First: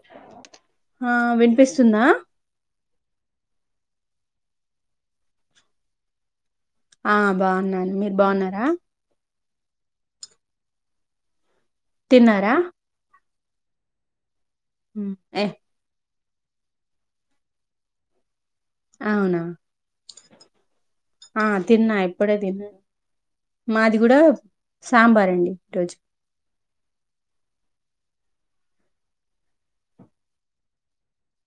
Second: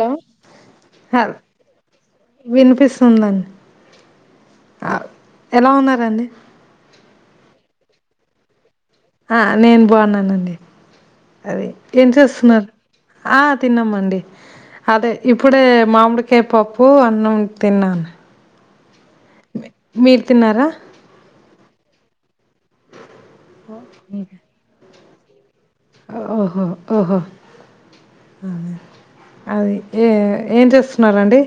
Hello ఆ హ వినిపిస్తుందా విన్పిస్ ఉందం ఆ ఎలా ఉన్నరండి ఆ బాగున్నాను మీరు బాగున్నారా ఆ నేను బాగున్నానండి అదే ఏం తిన్నారా చేస్తున్నారు ఆ తిన్నామండి అదే ఉమ్, ఏ ఇప్పుడే మామిడి కాయ్ పప్పు అన్నం తిన్నాను అవునా మీరు తిన్నారా ఆ తిన్నా ఇప్పుడే తిన్నా మాది కూడా సాంబార్ అండి ఈరోజు ఓహో ఓహో అదే అది ఏ ఏం చేస్తున్నారండి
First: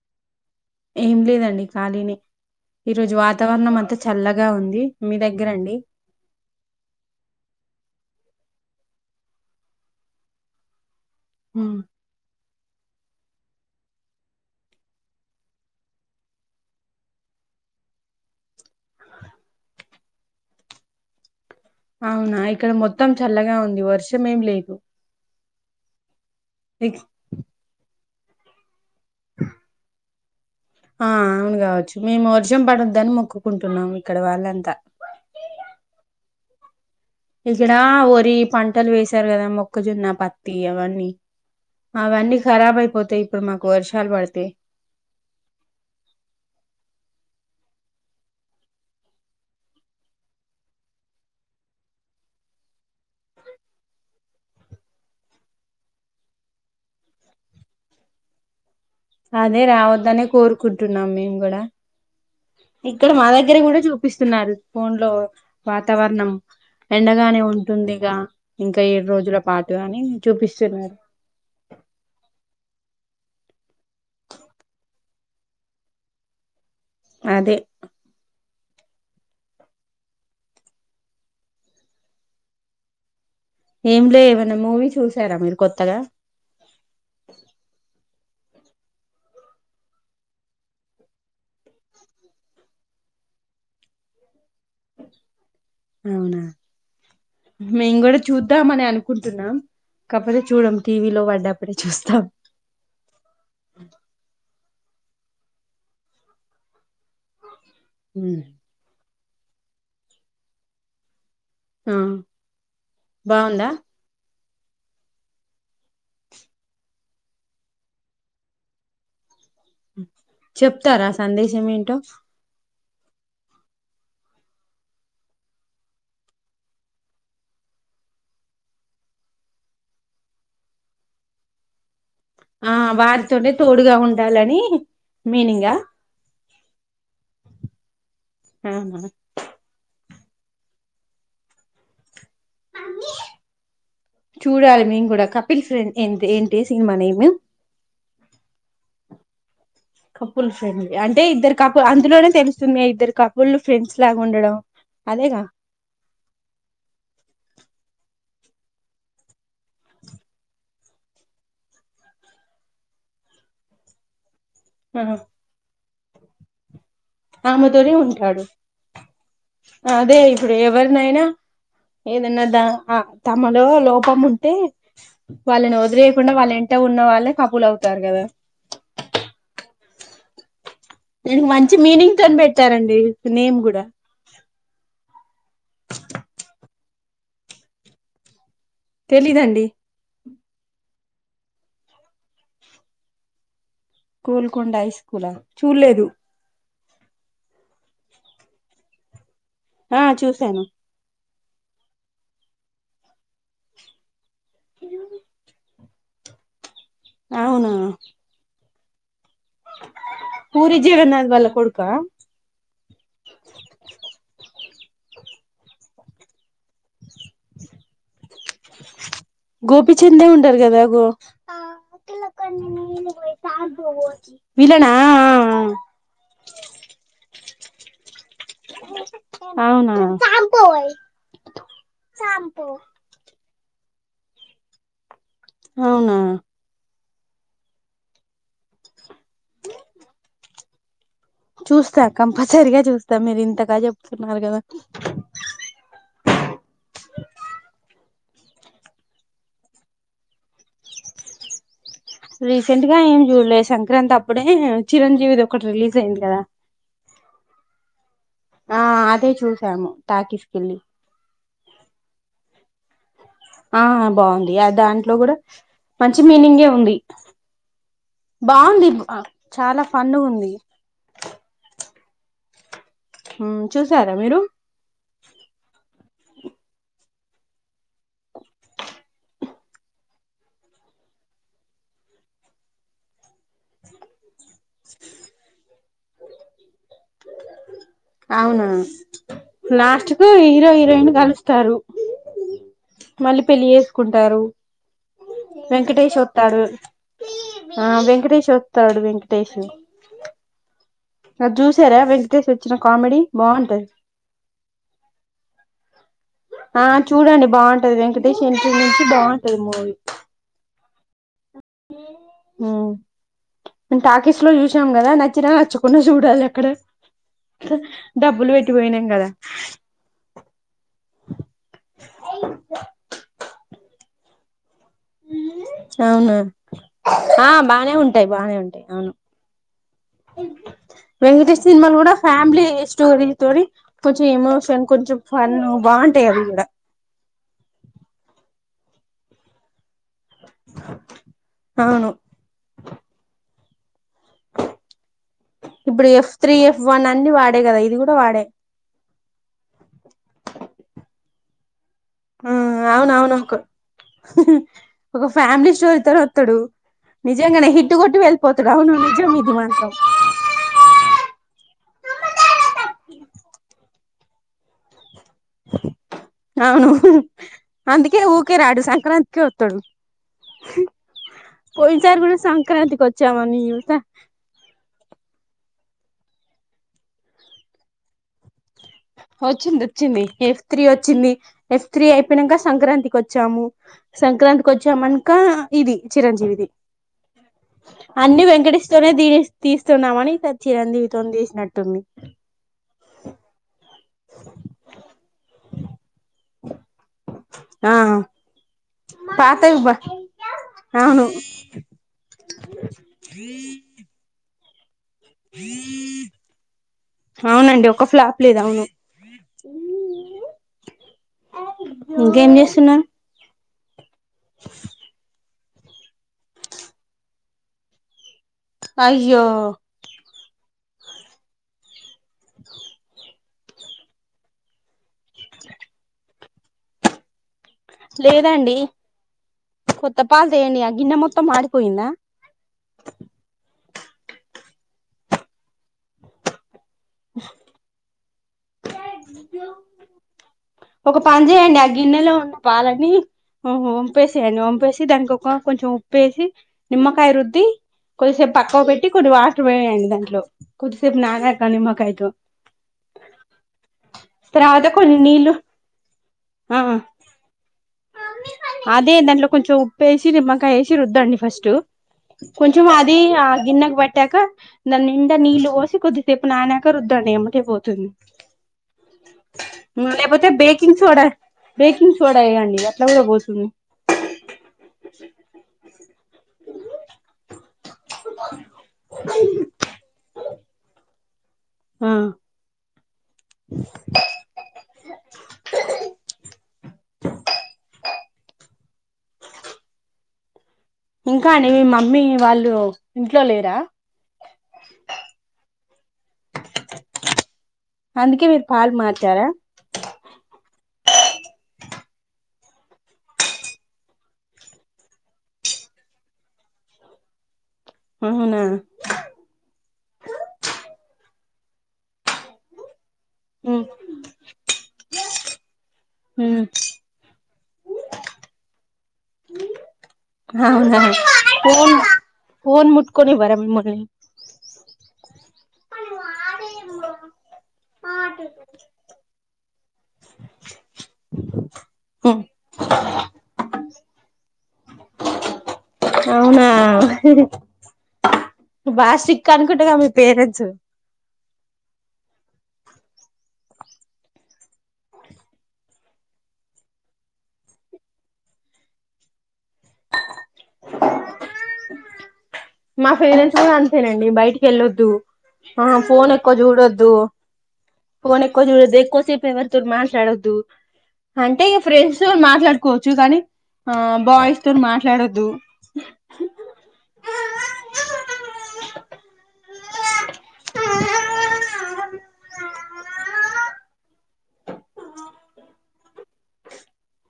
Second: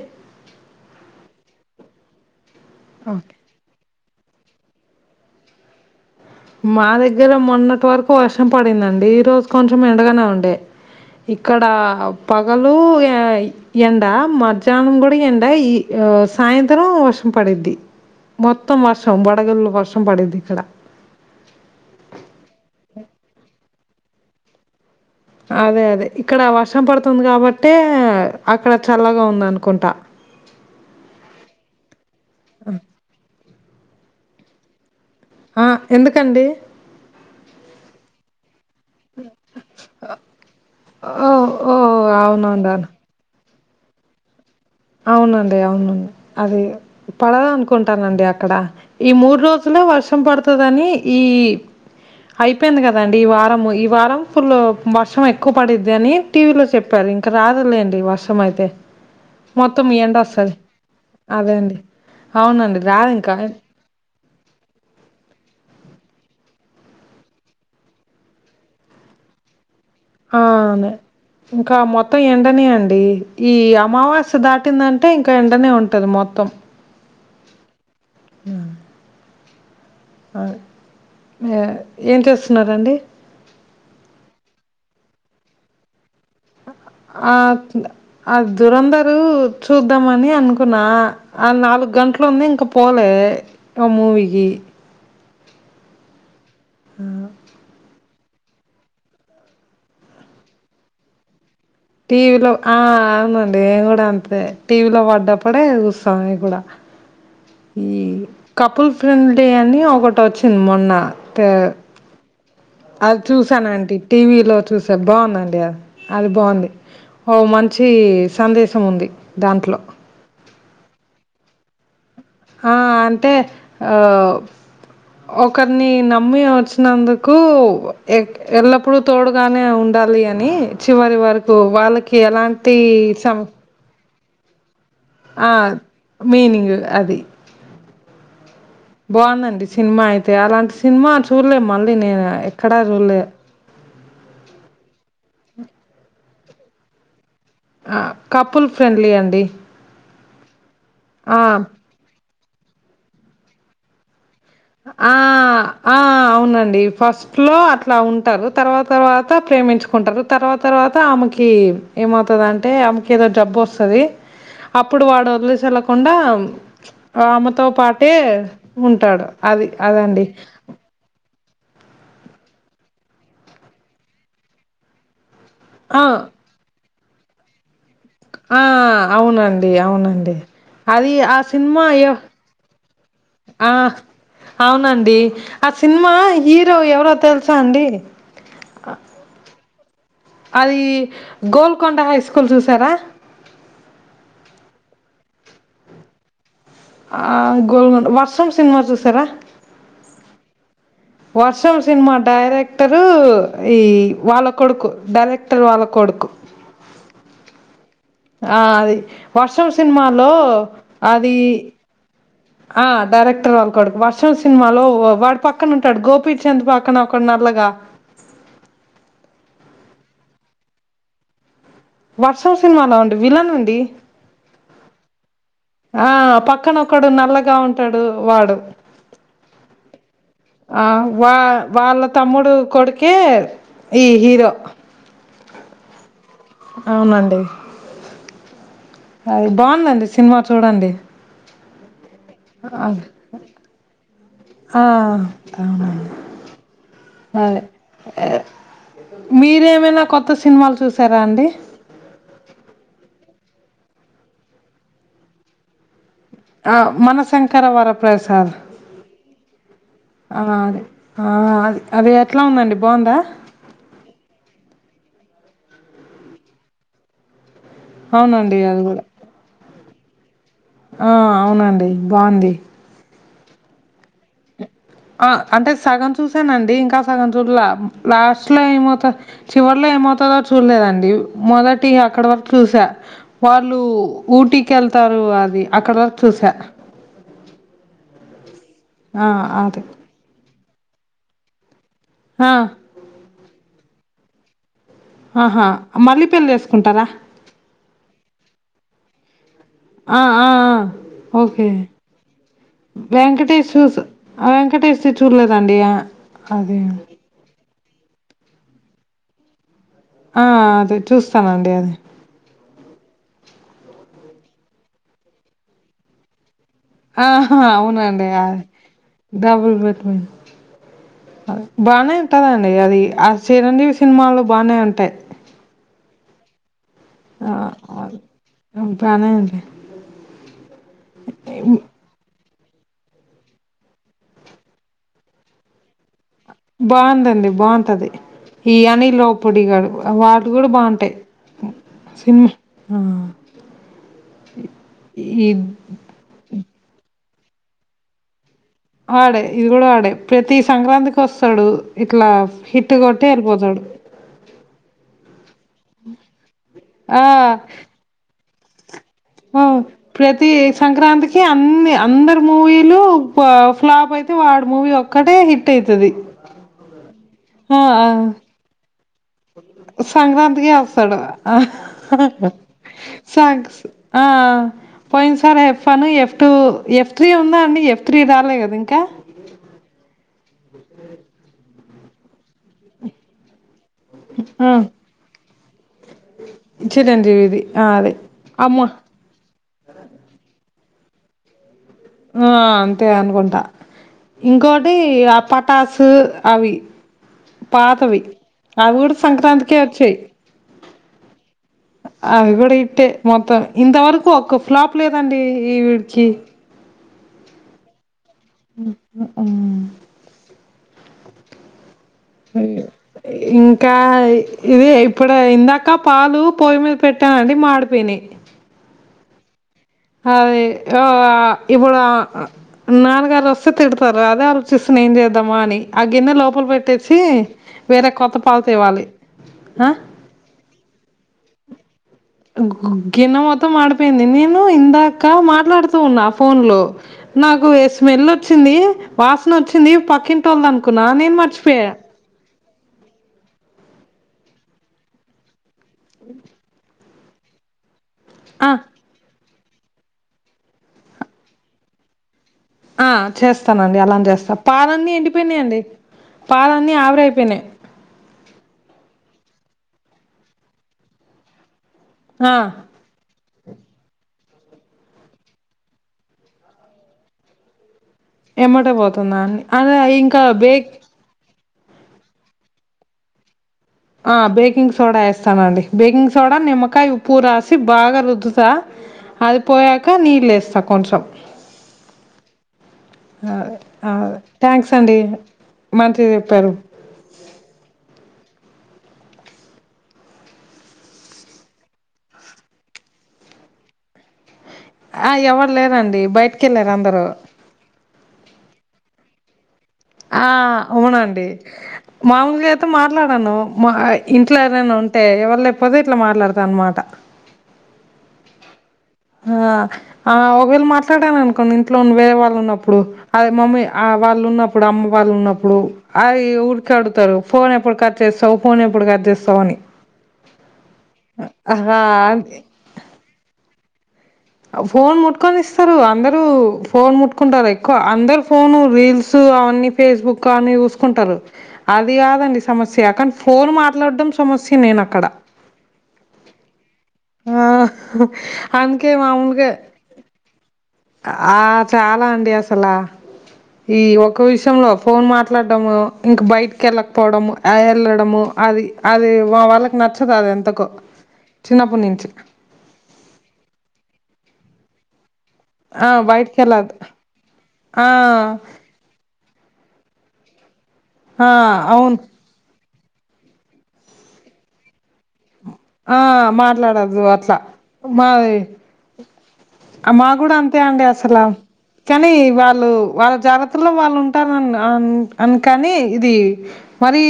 ఏం లేదండి ఖాళీనే ఓ ఈరోజు వాతవరణం అంతా చల్లగా ఉంది మీ దగ్గరండి మా దగ్గర మొన్నటి వరకు వర్షం పడిందండి ఈ రోజు కొంచెం ఎండగానే ఉండే ఇక్కడా ఉమ్, ప పగలు ఎండ మధ్యాహ్నం కూడ ఎండ ఈ సాయంత్రం వర్షం ప డిద్ది మొత్తం వర్షం వడగల్లు వర్షం పడిద్ది ఇక్కడ. అవునా ఇక్కడ మొత్తం చల్లగా ఉంది వర్షం ఏం లేదు. అదే అదే ఇక్కడ వర్షం ఇక్- పడుతుంది కాబట్టే అక్కడ చల్లగా ఉందనుకుంటా! ఆ అవును కావచ్చు మేము వర్షం పడొద్దని మొక్కుకుంటున్నాము ఇక్కడ వాళ్ళంతా. ఆ ఎందుకండి ఇక్కడా వరి పం టలు వేసారు కదా మొక్కజున్న పత్తి అవన్నీ, ఓ ఓ అవన్నీ కరాబ్ అవునవును అయిపోతయి ఇప్పుడు మా కు వర్షాలు పడితే అవునండి అవును. అది పడదనుకుంటానండి అక్కడ ఈ మూడు రోజులు వర్షం పడుతదని ఈ అయిపోయింది కదండి ఈ వారము ఈ వారం ఫుల్ వర్షం ఎక్కువ పడిద్ది అని టీవీ లో చెప్పా రు ఇంక రాదులేండి వర్షం అయితే. అదే మొత్తం రావద్దనే ఎండొస్తది. కోరుకుంటున్నాం మేము అదే గూడ అండి. అవునండి. ఇక్కడ మా రాదింకా. దగ్గర కూడ చూ పిస్తున్నారు ఫోన్ లో వాతావరణం. ఎండగానే ఉంటుందిగా ఇంకా ఏడు రోజుల పా ఆఁ ఇంకా మొత్తం ఎండనే అండి. ఈ అమావాస్య దాటిందంటే ఇంకా ఎండనే ఉంటది మొత్తం. అదే మ్ అ ఎ ఏం చేస్తున్నండి? ఏం లే ఏమన్న మూవీ చూశారా మీరు కొత్తగా? అ దురంధరూ చూద్దామని అనుకున్నా ఆ నాలుగు గంటలు ఉంది ఇంకా పోలే. ఆ మూవికీ అవునా మేం గూడ చూద్దామని అనుకుంటున్నా కాకపోతే చూడం టీవీలో పడ్డ టీవీలో ఆ అవునండి ఏం కూడ అంతే! టీవీ లో పడ్డప్పుడే చూస్త నే గూడ ఈ కపుల్ ఫ్రెండ్ డే అని ఒకటి వొచ్చింది మొన్న టా ఆ అది బాగుందా చూశానంటి టీవీలో చూశ బాగుందండి అది బాగుంది. ఓ మంచి సందేశం ఉంది. దాంట్లో చెప్తారా సందేశం ఏంటో? ఆ అంటే ఆ ఒకరిని నమ్మి వచ్చినందుకు ఎ ఎల్లప్పుడూ తోడుగానే ఉండ చాలి అని చివరి వరకు వాళ్ళకి ఎలాంటి స డాలని ఆ మీనింగ్ అది ఆహా బాగుందండి సినిమా అయితే అలాంటి సినిమా చూడలేము మళ్ళీ నేను ఎక్కడా చూడలే. చూడాలి మేము గూడా కపిల్ ఫ్రెం ఏంద్ ఏం టే సినిమా నేము కపుల్ ఫ్రెండ్లీ అండి. కపుల్ ఫ్రెండ్లీ అంటే ఇద్దరు ఆ! కపు అందులోనే తెలుస్తుంది ఇద్దరు కపుల్ ఫ్రెండ్స్ లా ఆ ఆ అవునండి ఫస్ట్ లో అట్లా ఉంటారు తర్వాత తర్వాత ప్రేమించుకుంటరు, తర్వాత తర్వాత ఆమెకి ఏమవుతదంటే మ్ కేదో జబ్బు వస్తది అప్పుడు వాడు వదిలేసి ఎళ్ళకుండా ఆమెతో ఆమెతోనే పాటే ఉంటాడు ఉంటాడు. అది అదే అదండి ఇప్పుడు ఎవరినైనా ఏదన్నా ద తమలో లోపం ఉంటే. వాళ్ళని ఆ వదిలేయకుండా వాళ్ళ వెంట ఉన్న వాళ్ళే కపుల్ అవుతా ఆ అవునండి అవునండి అది ఆ దీనికి మంచి సినిమా అయ్యో మీనింగ్ తోని పెట్టారండి నేమ్ ఆ కూడా అవునండి ఆ సినిమా హీరో ఎవరో తెలుసా అండి తెలియదండి అది గోల్కొండ హై స్కూల్ చూసారా కోల్కొండ హై స్కూల్ చూడలేదు ఆ గోల్ వర్షం సినిమా చూసారా ఆ చూసాను వర్షం సినిమా డైరెక్టరు ఈ వాళ్ళ కొడుకు డైరెక్టర్ వాళ్ళ కొడుకు [inaudible] అవునా ఆ అది వర్షం సినిమాలో పూరి జగన్నాథ్ అది వాళ్ళ కొడుకా ఆ డైరెక్టర్ వాళ్ళు కొడుకు వర్షం సినిమాలో వాడు పక్కన ఉంటాడు గోపీచంద్ పక్కన ఒక గోపీచంద్ ఉంటారు కదా గో వర్షం సినిమాలో ఉండి విలన్ అండి విలన్ నా ఆ ఆ ఆ పక్కన ఒకడు నల్లగా ఉంటాడు వాడు ఆ ఆ వా వాళ్ళ తమ్ముడు కొడుకే ఈ హీరో అవునా అవునండి అది బాగుందండి సినిమా చూడండి చూస్తా కంపల్సరిగా చూస్తా మీరు ఇంతగా చె ఆ అవును అండి అదే మీరేమైనా కొత్త సినిమాలు చూసారా అండి రీసెంట్ గా ఏం చూడలే సంక్రాంతి అప్పుడే చిరంజీవిది ఒకటి రిలీజ్ అయింది కదా ఆ మనశంకర వర ప్రసాద్ ఆ అదే చూసాము ఆ టాకీస్ కెళ్ళి అదే ఆ అది ఎట్లా ఉందండి బాగుందా ఆ బాగుంది అ దాంట్లో కూడా మంచి మీనింగే ఉంది అవునండి అది బాగుంది కూడా చాలా ఫన్ గా ఉంది ఆ అవునండి బాగుంది చూసారా మీరు ఆ అంటే సగం చూసానండి ఇంకా సగం చూడాల లాస్ట్ లో ఏమవుతదో చివర్లో ఏమౌతాదో చూడలేదండి మొదటి అక్కడ వరకు చూసా వాళ్ళు ఊటీ కెళ్తారు అది అక్కడ వరకు చూసా అవునా ఆ అదే లాస్ట్ కు హీరో హీరోయిన్ కలుస్తారు హ మళ్ళీ పెళ్లి చేస్కుంటారు. ఆహా మళ్లి పెళ్ళి చేసుకుంటారా ఆ వెంకటేష్ వస్తాడు వెంకటేష్ ఆ ఆ ఆ అది ఓకే చూసారా వెంకటేష్ వచ్చిన కామెడీ వెేంకటేష్ సు బాగుంటది వెంకటేష్ చూడలే దా అండి ఆ ఆ చూడండి బాగుంటది వెంకటేష్ ఎంట్రీ నుంచి బాగుంటది మూవీ ఆ అదే చూస్తానండి అది టాకీస్ లో చూసాం కదా నచ్చిన నచ్చకుండా చూడాలి అక్కడ ఆ అవునండి ఆ డబ్బులు పెట్టిపోయినాం కదా డబుల్ బెడ్రూమ్ బానే ఉంటాదండి అది ఆ చిరంజీవి సినిమాల్లో బానే ఉంటాయి అవునా ఆ బానే అది ఉంటాయి బానే ఉంటాయి హ్మ్. అవును బానే ఉంటాయి. వెంకటేష్ సినిమాలు కూడా ఫ్యామిలీ స్టోరీ తోని కొంచెం ఎమోషన్ కొంచెం ఫన్ బాగుంటది బాగుందండి బాగుంటది ఈ అనిల్ రావ్పూడి గారు వాటర్ కూడా బాగుంటాయి అవును సిన్మా ఈ ఇప్పుడు ఎఫ్ త్రీ ఎఫ్ వన్ అన్ని వాడే కదా ఇది కుడ వాడే వాడే ఇది గుడ వాడే ప్రతి సంక్రాంతికి వస్తడు. ఇలా హిట్ కొట్టి అవునవును ఎళ్ళిపోతడు. ఒక ఫ్యామిలీ స్టోరీ తోని వత్తడు ఆ నిజంగనే హిట్ కొట్టి వెళ్ళిపోతడు అవును నిజం ఇది ఆ మాత్రం ప్రతి సంక్రాంతికి అన్నీ అందర్ మూవీలు ఫ్లాప్ అయితే వాడు మూవీ ఒ క్కటే హిట్ అయితది అవును ఆ ఆ అందుకే ఊకే రాడు సంక్రాంతికే వత్తడు సంక్రాంతికే అస్తడు ఆ పోయినసారి కూడా సంక్రాంతికి వచ్చామని సం చూసా ఆ పోయిన్ సారే F one F two F three ఉందా అండి ఎఫ్ త్రీ రాలే కదా ఇం ఒచ్చింది ఒచ్చింది. ఎఫ్ త్రీ వచ్చింది. ఎఫ్ త్రీ అయిపోయినంక సంక్రాంతిక్ వచ్చాము ఆ, సంక్రాంతికి ఒచ్చాం అన్కా ఇది చిరంజీవిది. చిరంజీవిది ఆ, అదే అన్ని వెంకటేష్ అమ్మ తోనే దీని తీస్తున్నామని ఈ సారి చిరంజీవితోన్ తీసినట్టుంది. ఆ అంతే అనుకుంటా ఇంకోటి ఆ పటాస్ అవి ఆ పాతవి అవి గుడ సంక్రాంతికే పాతవి బా వచ్చాయ్ అవును అవి గుడా హిట్టే మొత్తం ఇంత వరకు ఒక్క ఫ్లాప్ లేదండి ఈ వీడ్కి అవునండి. ఒక ఫ్లాప్ లేదు అవును [inaudible] ఇంకేం అయ్యో చేస్తున్నారు ఇంకా ఇదే ఇప్పుడ్ ఇందా కా పాలు పొయ్యి మీద్ పెట్టానండి మాడిపోయినయ్ అయ్యో! అదే ఆ ఇప్పుడా నాన్నగార్ వస్ స్తే తిడ్తార్ అదే ఆలోచిస్తున్న ఏం చేద్దాం అని ఆ గిన్న లోపల పెట్టేసి వేరే కొత్త పాలు లేదండి తేవాలి ఆ? కొత్త పాల్ తేయండి ఆ గిన్నె మొత్తం మాడిపోయిందా. గిన్న మొత్తం మాడిపోయింది. నేను ఇందాక మాట్లాడ్తూ ఉన్నా ఫోన్లో నాకు ఎ స్మెల్లొచ్చింది. వాసన్ వచ్చింది పక్కింటోల్ద్ అనుకున్నా ఒక నేన్ పని చేయండి ఆ మర్చిపోయా గిన్నెలో ఉన్న పాలని వంపేసేయన్ వంపేసి దానికొక కొంచెం ఉప్పేసి నిమ్మకాయ రుద్ది కొద్దిసేప్ ఆ పక్కకు పెట్టి కొన్ని వా [inaudible] అండి దాంట్లో కొద్దిసేపు నానాక నిమ్మకాయతో ఆ చేస్ చేస్తానండి అలా చేస్తా తర్వాత పాలన్నీ కొన్ని నీళ్ళు ఎండిపోయినయండి ఆ పాలన్నీ ఆవిరైపోయినయి. అదే దాంట్లో కొంచెం ఉప్పేసి నిమ్మకాయ ఏసి రుద్దండి ఫస్ట్ ఆ కొంచం అది గిన్నెకు పట్టాక దాన్ నిండా నీళ్ళు పోసి కొద్దిసేపు నానాక రుద్దండి ఎమ్మటే పోతుం ఎమ్మటే పోతుందా అండి అదే ఇంకా లేక్పోతే bake baking soda baking soda ఏయండి అట్ల కూడా పోతుంది. ఆ బేకింగ్ సోడా ఏ. బేకింగ్ సోడా, నిమ్మకాయ్, ఉప్పు రాసి బాగా రుద్దుతా అది పోయాక నీళ్ళేస్తా కొంచం ఆ అ ఆ థ్యాంక్స్ అండి మంచిగ చెప్పారు. ఇంకా అండి మీ మమ్మీ వాళ్ళు ఇంట్లో లేరా ఆ ఎవర్ లేరండి బయటికెళ్ళార్ అందరూ అందుకే మీర్ పాల్ మార్చారా ఆ అవునండి మామూలుగా అయితే మాట్లాడను మా ఇంట్లో ఎరైనా అంటే ఎవరు లేకపోతే ఇట్లా మాట్లాడతా అన్నమాట అవునా ఆ ఒకవేల మాట్లాడను కొన్ని ఇంట్లో వేరే వాళ్ళు ఉన్నప్పుడు అదే మమ్మీ ఉమ్ ఆ వాళ్ళు ఉన్నప్పుడు అమ్మ వాళ్ళు ఉన్నప్పుడు అవి ఉమ్ ఊరికే అడుగుతారు ఫోన్ ఎప్పుడు కట్ చేస్తావు ఫోన్ ఎప్పుడు కట్ చేస్తావు అని అవునా ఫోన్ అహా! ఫోన్ ముట్కోనివ్వర మీమల్ని ఫోన్ ముట్కొని ఇస్తారు అందరు ఫోన్ ముట్టుకుంటారు ఎక్కువ అందరు ఫోను రీల్స్ అ ఫేస్బుక్ అని చూసుకుంటారు అది కాదండి సమస్య కానీ ఫోన్ మాట్లాడం సమస్య నేను అక్కడ అవునా బ కే మాములుగే ఆ చాలా అండి అస్ అసలా ఈ ఒక్క విష లో ఫోన్ మాట్లాడము ఇంక బయటకి వెళ్ళకపోవడము వెళ్ళడము అది అది వా వాళ్ళకి నచ్చదు అది ఎంతకో చిన్నప్పటి నుంచి మా పేరెంట్స్ కూడా అంతేనండి బయటికి వెళ్ళొద్దు ఆ ఫోన్ ఎక్కువ బయటికి వెళ్ళదు జుడోదు ఆ ఫోన్ ఎక్కువ జుడదు ఎక్కువ సిప్ ఎవరితోరు మాట్లాడద్దు ఆ అంటే అవును ఫ్రెండ్స్ మాట్లాడు కోవచ్చు కానీ ఆ బాయ్స్ తోని మాట్లాడొద్దు ఆ మాట్లాడద్దు అట్లా మాది ఆ మా కూడా అంతే అండి అసల కానీ వాళ్ళు వాళ్ళ జాగ్రత్తలో వాళ్ళు ఉంటారుని అను కాని ఇది మరి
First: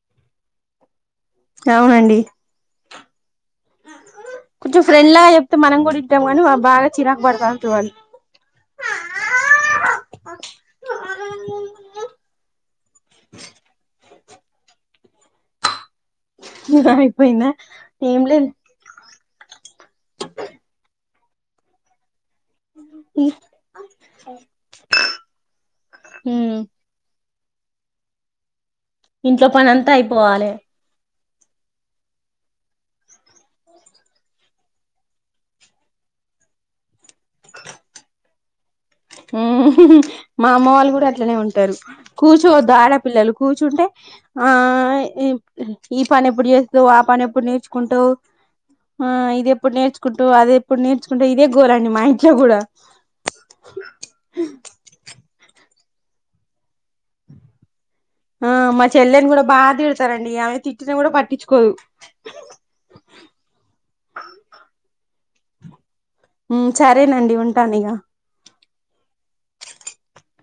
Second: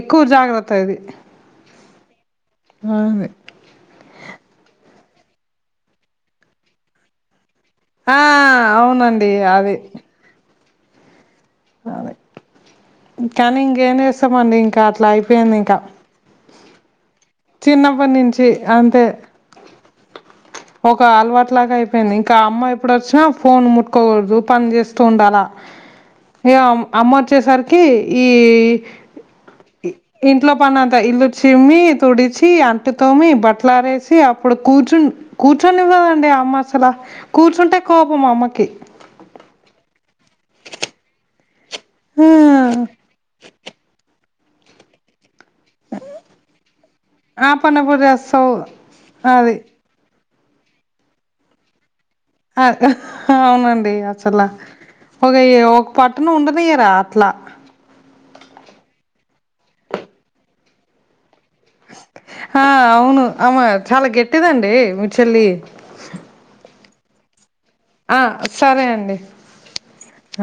ఎక్కువ జాగ్రత్త ఇది అవునండి మాదే కొంచెం ఫ్రెండ్ లాగా చెప్తే మనం కూడా ఇంటాం కానీ బాగా చిరాకు పడతం ఆ అవునండి అది అ అదే కానీ ఇంకేం చేస్తామండి ఇంకా అట్లా అయిపోయింది ఇంకా అయిపోయిందా చిన్నప్పటి ఏం నుంచి లేదు అంతే ఒక అలవాటులాగా అయిపోయింది ఇంకా అమ్మ ఎప్పుడు వచ్చినా ఫోన్ ముట్కోకూడదు పని చేస్తూ ఉండాల ఇక ఉమ్ అమ్మొచ్చే సరికి ఈ ఇంట్లో పని అంతా అయిపోవాలే ఇంట్లో పనంత ఇల్లు చిమ్మి తుడిచి అంటుతోమి బట్టలారేసి అప్పుడు కూర్చుని కూర్చునివ్వదండి అమ్మ అసల కూర్చుంటే కోపం అమ్మకి మా అమ్మ వాళ్ళు కూడా అట్లనే ఉంటారు ఆ కూచో వద్దు ఆడపిల్లలు కూర్చుంటే ఆ ఈ పని ఎప్పుడు చేస్తావు ఆ పని ఎప్పుడు పని ఎప్పుడు నేర్చుకుంటావు చేస్తావు ఆ ఇది అది ఎప్పుడు నేర్చుకుంటు అద ఎప్పుడు నేర్చుకుంట ఇదే గోల్ అండి మా ఇంటి అవునండి అసలా ఒక ఒక పట్ను ఉండదియరా అట్లా ఆ మా చెల్లెని కూడా బా తిడతారండి ఆమె తిట్టిని కూడా పట్టిచు ఆ అవును అమ్మ చాలా గట్టిదండి మీ చెల్లి మ్ సరేనండి ఉంటాను ఇగ ఆ సరే అండి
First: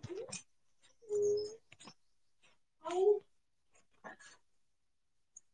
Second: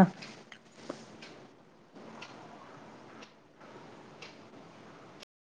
ఆ అ